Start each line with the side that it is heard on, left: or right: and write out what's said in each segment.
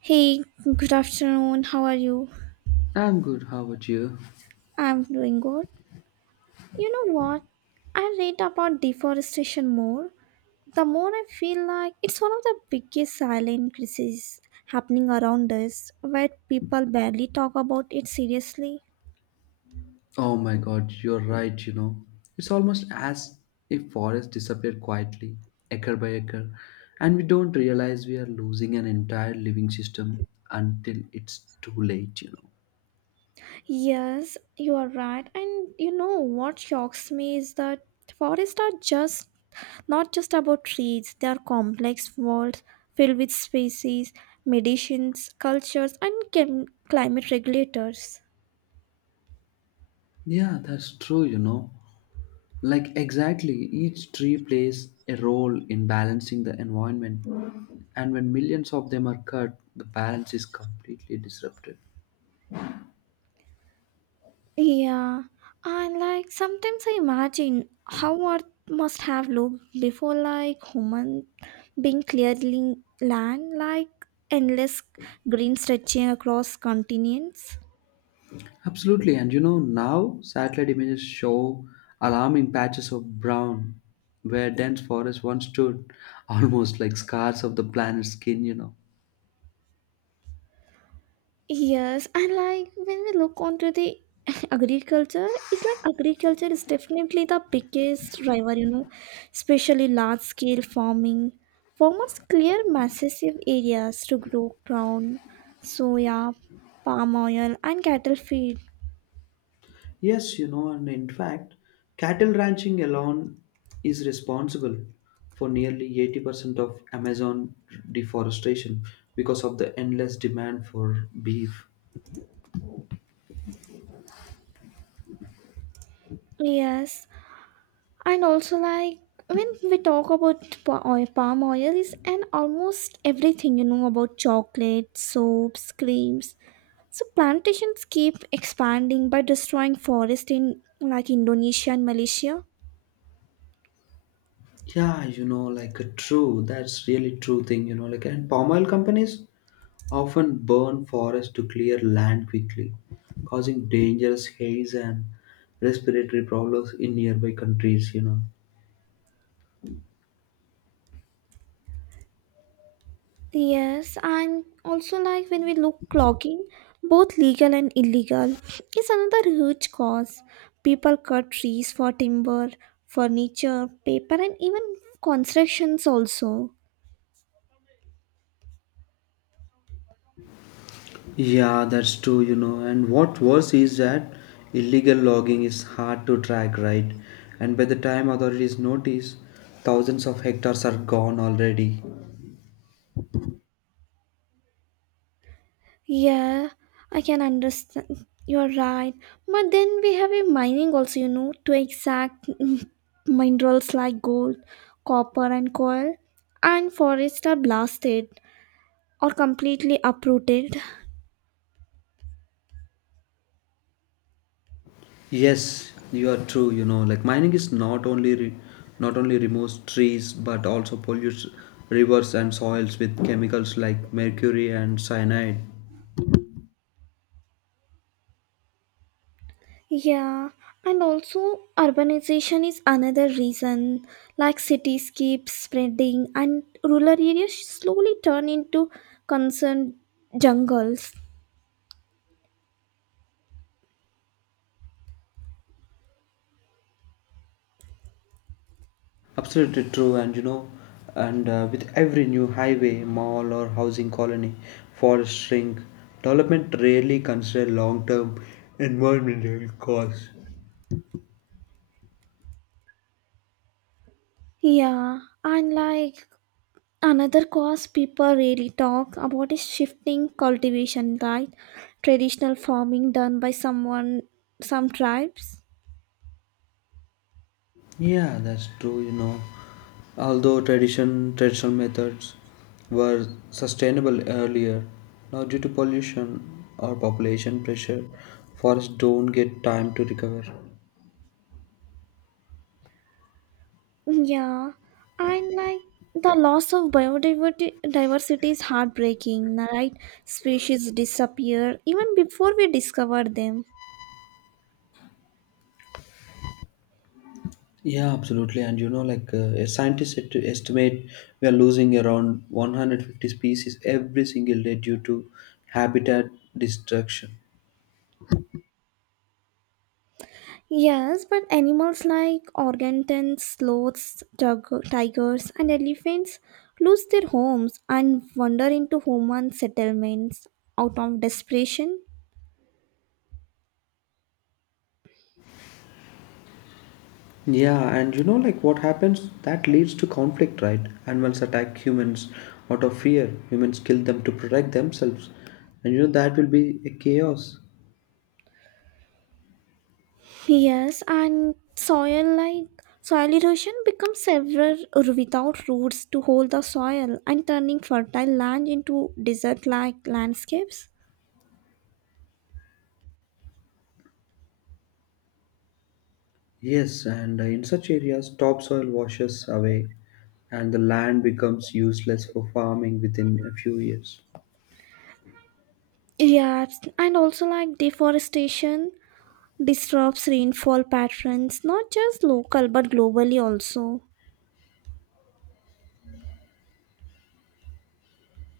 right: Hey, good afternoon. How are you?
left: I'm good, how about you?
right: I'm doing good. You know what? I read about deforestation more. The more I feel like it's one of the biggest silent crises happening around us, where people barely talk about it seriously.
left: Oh my god, you're right, you know. It's almost as if forests disappear quietly, acre by acre, and we don't realize we are losing an entire living system until it's too late, you know.
right: Yes, you are right. And you know what shocks me is that forests are just not just about trees, they are complex worlds filled with species, medicines, cultures, and climate regulators.
left: Yeah, that's true, you know. Like, exactly, each tree plays a role in balancing the environment, and when millions of them are cut, the balance is completely disrupted.
right: Yeah, and like sometimes I imagine how Earth must have looked before like human being clearing land, like endless green stretching across continents.
left: Absolutely, and you know, now satellite images show alarming patches of brown where dense forests once stood, almost like scars of the planet's skin, you know.
right: Yes, and like when we look onto the agriculture, it's like agriculture is definitely the biggest driver, you know, especially large scale farming. Farmers clear massive areas to grow ground, soya, palm oil, and cattle feed.
left: Yes, you know, and in fact, cattle ranching alone is responsible for nearly 80% of Amazon deforestation because of the endless demand for beef.
right: Yes, and also like when we talk about oil, palm oil, is and almost everything you know about chocolate, soaps, creams, so plantations keep expanding by destroying forest in like Indonesia and Malaysia.
left: Yeah, true. That's really true thing, you know, like and palm oil companies often burn forests to clear land quickly, causing dangerous haze and respiratory problems in nearby countries, you know.
right: Yes, and also like when we look logging, both legal and illegal, is another huge cause. People cut trees for timber, furniture, paper, and even constructions also.
left: Yeah, that's true, you know. And what worse is that illegal logging is hard to track, right? And by the time authorities notice, thousands of hectares are gone already.
right: Yeah, I can understand. You're right. But then we have a mining also, you know, to exact minerals like gold, copper, and coal. And forests are blasted or completely uprooted.
left: Yes, you are true. You know, like mining is not only removes trees but also pollutes rivers and soils with chemicals like mercury and cyanide.
right: Yeah, and also urbanization is another reason. Like cities keep spreading, and rural areas slowly turn into concerned jungles.
left: Absolutely true. And you know, and with every new highway, mall, or housing colony, forests shrink. Development rarely consider long-term environmental costs.
right: Yeah, and like another cause people really talk about is shifting cultivation, right? Traditional farming done by someone, some tribes.
left: Yeah, that's true, you know. Although traditional methods were sustainable earlier, now due to pollution or population pressure, forests don't get time to recover.
right: Yeah, and like the loss of biodiversity diversity is heartbreaking, right? Species disappear even before we discover them.
left: Yeah, absolutely. And you know, a scientist estimate we are losing around 150 species every single day due to habitat destruction.
right: Yes, but animals like orangutans, sloths, tigers, and elephants lose their homes and wander into human settlements out of desperation.
left: Yeah, and you know, like what happens? That leads to conflict, right? Animals attack humans out of fear. Humans kill them to protect themselves. And you know, that will be a chaos.
right: Yes, and soil like soil erosion becomes several without roots to hold the soil and turning fertile land into desert-like landscapes.
left: Yes, and in such areas, topsoil washes away and the land becomes useless for farming within a few years.
right: Yeah, and also like deforestation disrupts rainfall patterns, not just local but globally also.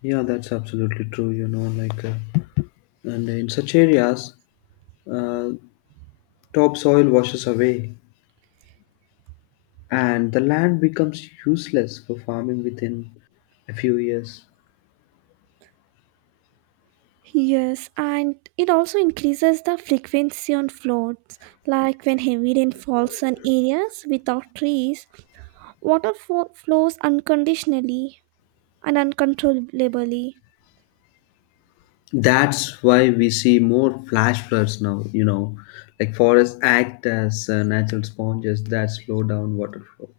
left: Yeah, that's absolutely true, and in such areas, uh, topsoil washes away and the land becomes useless for farming within a few years.
right: Yes, and it also increases the frequency on floods, like when heavy rain falls on areas without trees, water flows unconditionally and uncontrollably.
left: That's why we see more flash floods now, you know, like forests act as natural sponges that slow down water flow.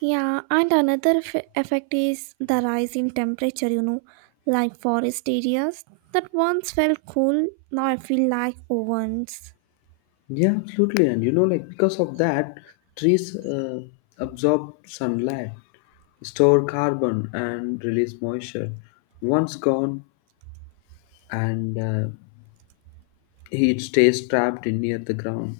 right: Yeah, and another effect is the rise in temperature, you know, like forest areas that once felt cool now I feel like ovens.
left: Yeah, absolutely. And you know, like because of that, trees absorb sunlight, store carbon, and release moisture. Once gone, and heat stays trapped in near the ground.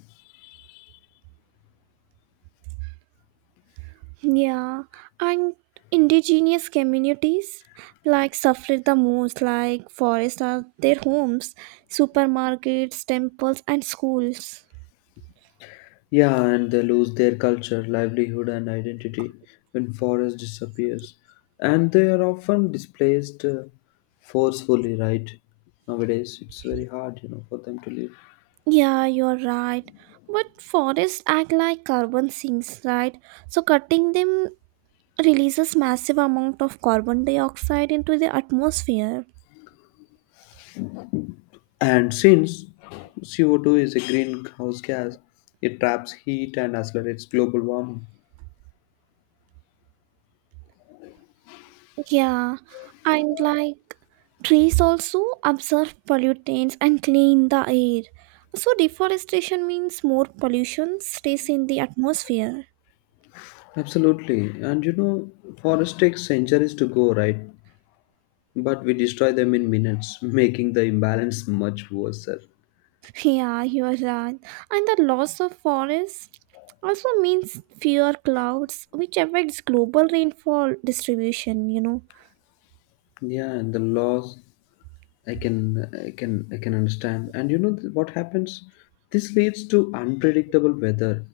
right: Yeah, and indigenous communities like suffered the most, like forests are their homes, supermarkets, temples, and schools.
left: Yeah, and they lose their culture, livelihood, and identity when forest disappears, and they are often displaced forcefully. Right nowadays, it's very hard, you know, for them to live.
right: Yeah, you're right. But forests act like carbon sinks, right? So cutting them releases massive amount of carbon dioxide into the atmosphere.
left: And since CO2 is a greenhouse gas, it traps heat and accelerates global warming.
right: Yeah, and like trees also absorb pollutants and clean the air. So deforestation means more pollution stays in the atmosphere.
left: Absolutely, and you know, forests take centuries to go, right? But we destroy them in minutes, making the imbalance much worse.
right: Yeah, you are right. And the loss of forests also means fewer clouds, which affects global rainfall distribution,
left: Yeah, and the loss I can understand. And you know what happens? This leads to unpredictable weather,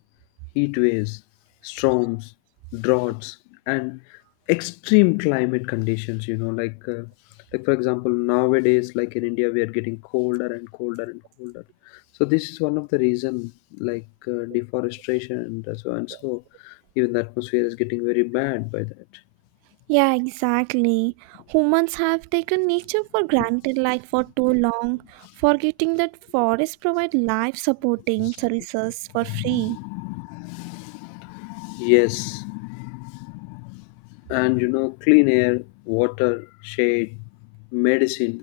left: heat waves, storms, droughts, and extreme climate conditions. You know, like for example, nowadays, like in India, we are getting colder and colder and colder. So this is one of the reason, deforestation and so, even the atmosphere is getting very bad by that.
right: Yeah, exactly. Humans have taken nature for granted like for too long, forgetting that forests provide life supporting services for free.
left: Yes, and you know, clean air, water, shade, medicine,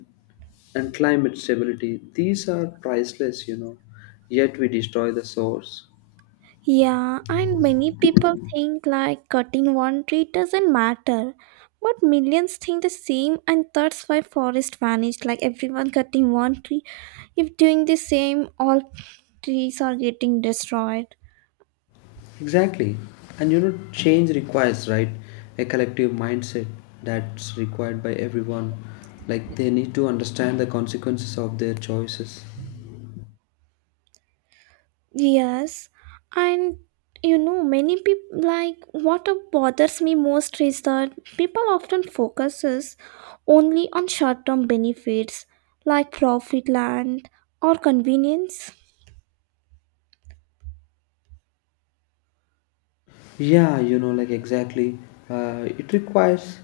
left: and climate stability, these are priceless, you know, yet we destroy the source.
right: Yeah, and many people think like cutting one tree doesn't matter, but millions think the same and that's why forest vanished like everyone cutting one tree. If doing the same all trees are getting destroyed.
left: Exactly, and you know change requires, right, a collective mindset that's required by everyone, like they need to understand the consequences of their choices.
right: Yes, and you know, many people like what bothers me most is that people often focuses only on short-term benefits like profit land or convenience.
left: Yeah, you know, like exactly, uh, it requires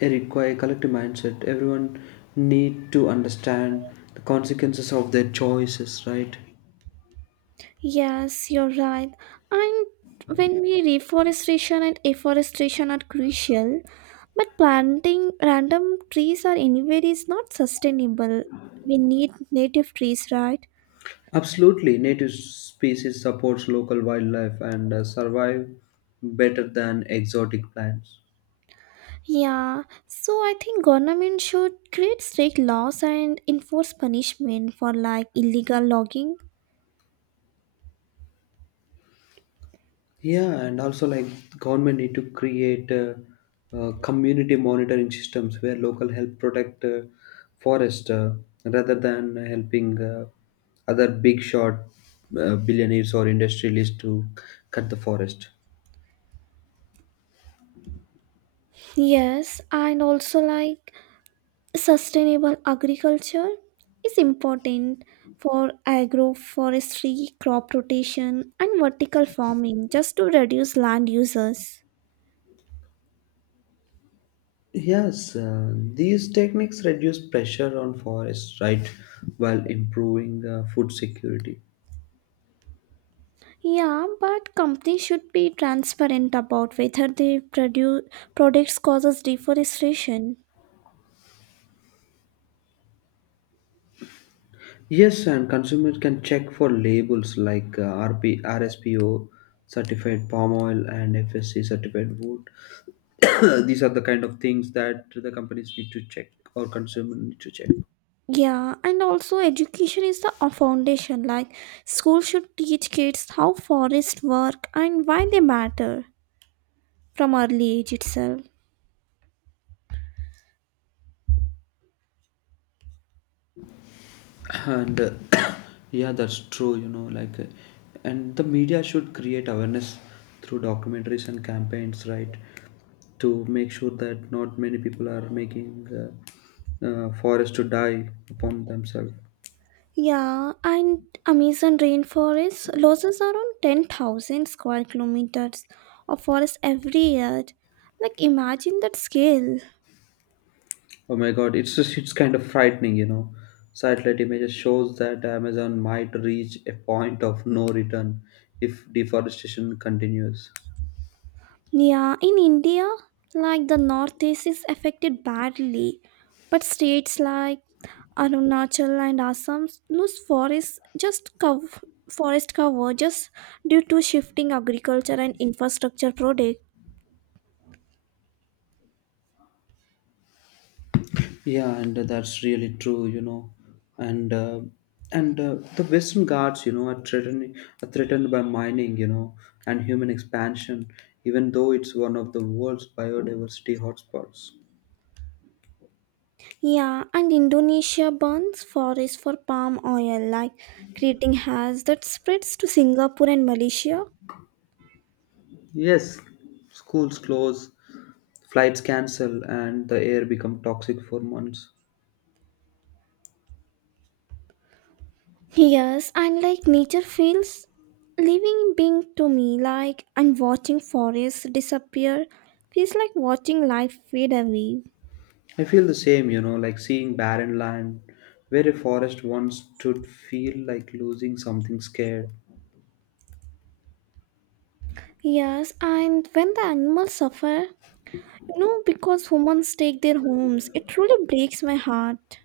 left: it requires collective mindset, everyone need to understand the consequences of their choices, right.
right: Yes, you're right. And when we reforestation and afforestation are crucial, but planting random trees or anywhere is not sustainable. We need native trees, right?
left: Absolutely, native species supports local wildlife and survive better than exotic plants.
right: Yeah, so I think government should create strict laws and enforce punishment for like illegal logging.
left: Yeah, and also like government need to create community monitoring systems where local help protect forest, rather than helping other big shot billionaires or industrialists to cut the forest.
right: Yes, and also like sustainable agriculture is important for agroforestry, crop rotation, and vertical farming just to reduce land uses.
left: Yes, these techniques reduce pressure on forests, right, while improving food security.
right: Yeah, but companies should be transparent about whether their products causes deforestation.
left: Yes, and consumers can check for labels like RP, certified palm oil and FSC certified wood. These are the kind of things that the companies need to check or consumer need to check.
right: Yeah, and also education is the foundation. Like school should teach kids how forests work and why they matter from early age itself.
left: And Yeah, that's true, you know, and the media should create awareness through documentaries and campaigns, right, to make sure that not many people are making forest to die upon themselves.
right: Yeah, and Amazon rainforest loses around 10,000 square kilometers of forest every year. Like imagine that scale.
left: Oh my god, it's just it's kind of frightening, you know, satellite images shows that Amazon might reach a point of no return if deforestation continues.
right: Yeah, in India, like the Northeast is affected badly, but states like Arunachal and Assam's lose forest just forest cover just due to shifting agriculture and infrastructure project.
left: Yeah, and that's really true, you know, and uh, and the Western Ghats, you know, are threatened by mining, you know, and human expansion, even though it's one of the world's biodiversity hotspots.
right: Yeah, and Indonesia burns forests for palm oil, like creating haze that spreads to Singapore and Malaysia.
left: Yes, schools close, flights cancel, and the air become toxic for months.
right: Yes, and like nature feels living being to me, like and watching forests disappear feels like watching life fade away.
left: I feel the same, you know, like seeing barren land where a forest once stood, feel like losing something scared.
right: Yes, and when the animals suffer, no, because humans take their homes. It truly breaks my heart.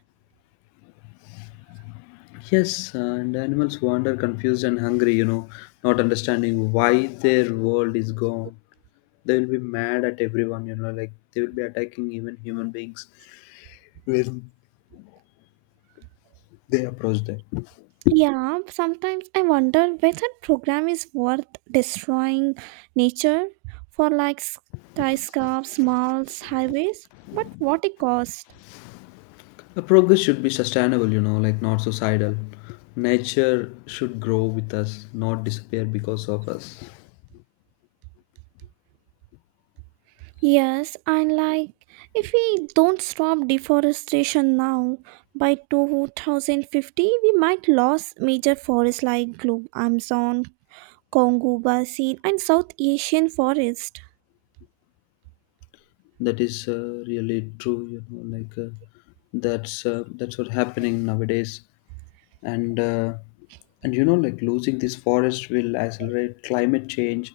left: Yes, and animals wander confused and hungry, you know, not understanding why their world is gone. They will be mad at everyone, you know, like they will be attacking even human beings when they approach them.
right: Yeah, sometimes I wonder whether program is worth destroying nature for like skyscrapers, malls, highways. But what it cost?
left: The progress should be sustainable, you know, like not suicidal. Nature should grow with us, not disappear because of us.
right: Yes, and like if we don't stop deforestation now, by 2050 we might lose major forests like Globe Amazon, Congo Basin, and South Asian forest.
left: That is really true. You know, that's what happening nowadays, and uh, and you know, like losing this forest will accelerate climate change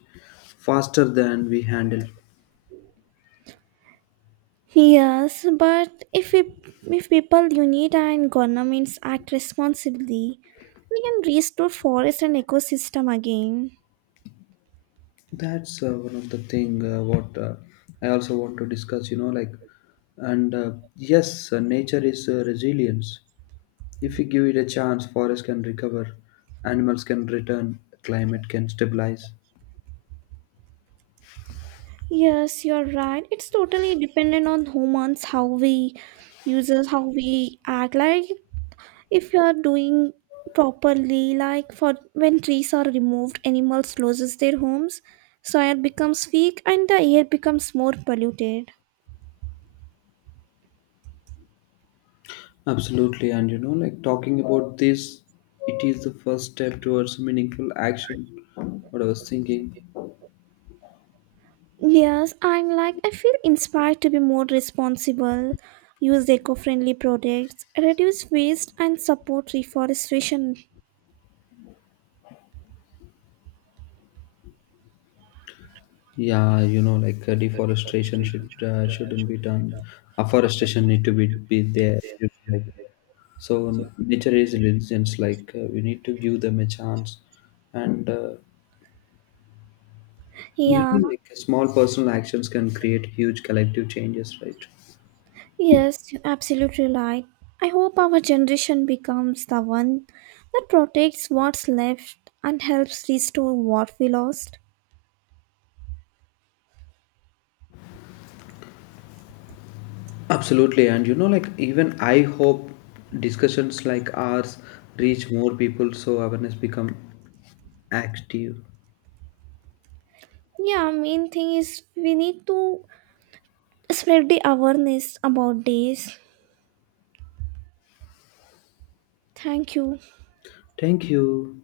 left: faster than we handle.
right: Yes, but if we, if people, unit and governments act responsibly, we can restore forest and ecosystem again.
left: That's one of the thing what I also want to discuss. You know, like and yes, nature is resilience. If we give it a chance, forest can recover, animals can return, climate can stabilize.
right: Yes, you're right. It's totally dependent on humans, how we uses, how we act. Like if you are doing properly, like for when trees are removed, animals loses their homes, soil becomes weak, and the air becomes more polluted.
left: Absolutely, and you know, like talking about this, it is the first step towards meaningful action. What I was thinking,
right: Yes, I'm like, I feel inspired to be more responsible, use eco friendly products, reduce waste, and support reforestation.
left: yeah, you know, deforestation shouldn't be done. Afforestation need to be there. You know, like, so nature is religions. Like we need to give them a chance, and you
right: Yeah,
left: know, like small personal actions can create huge collective changes, right?
right: yes, you're absolutely right. I hope our generation becomes the one that protects what's left and helps restore what we lost.
left: Absolutely, and you know, like even I hope discussions like ours reach more people so awareness become active.
right: Yeah, main thing is we need to spread the awareness about this. Thank you.
left: Thank you.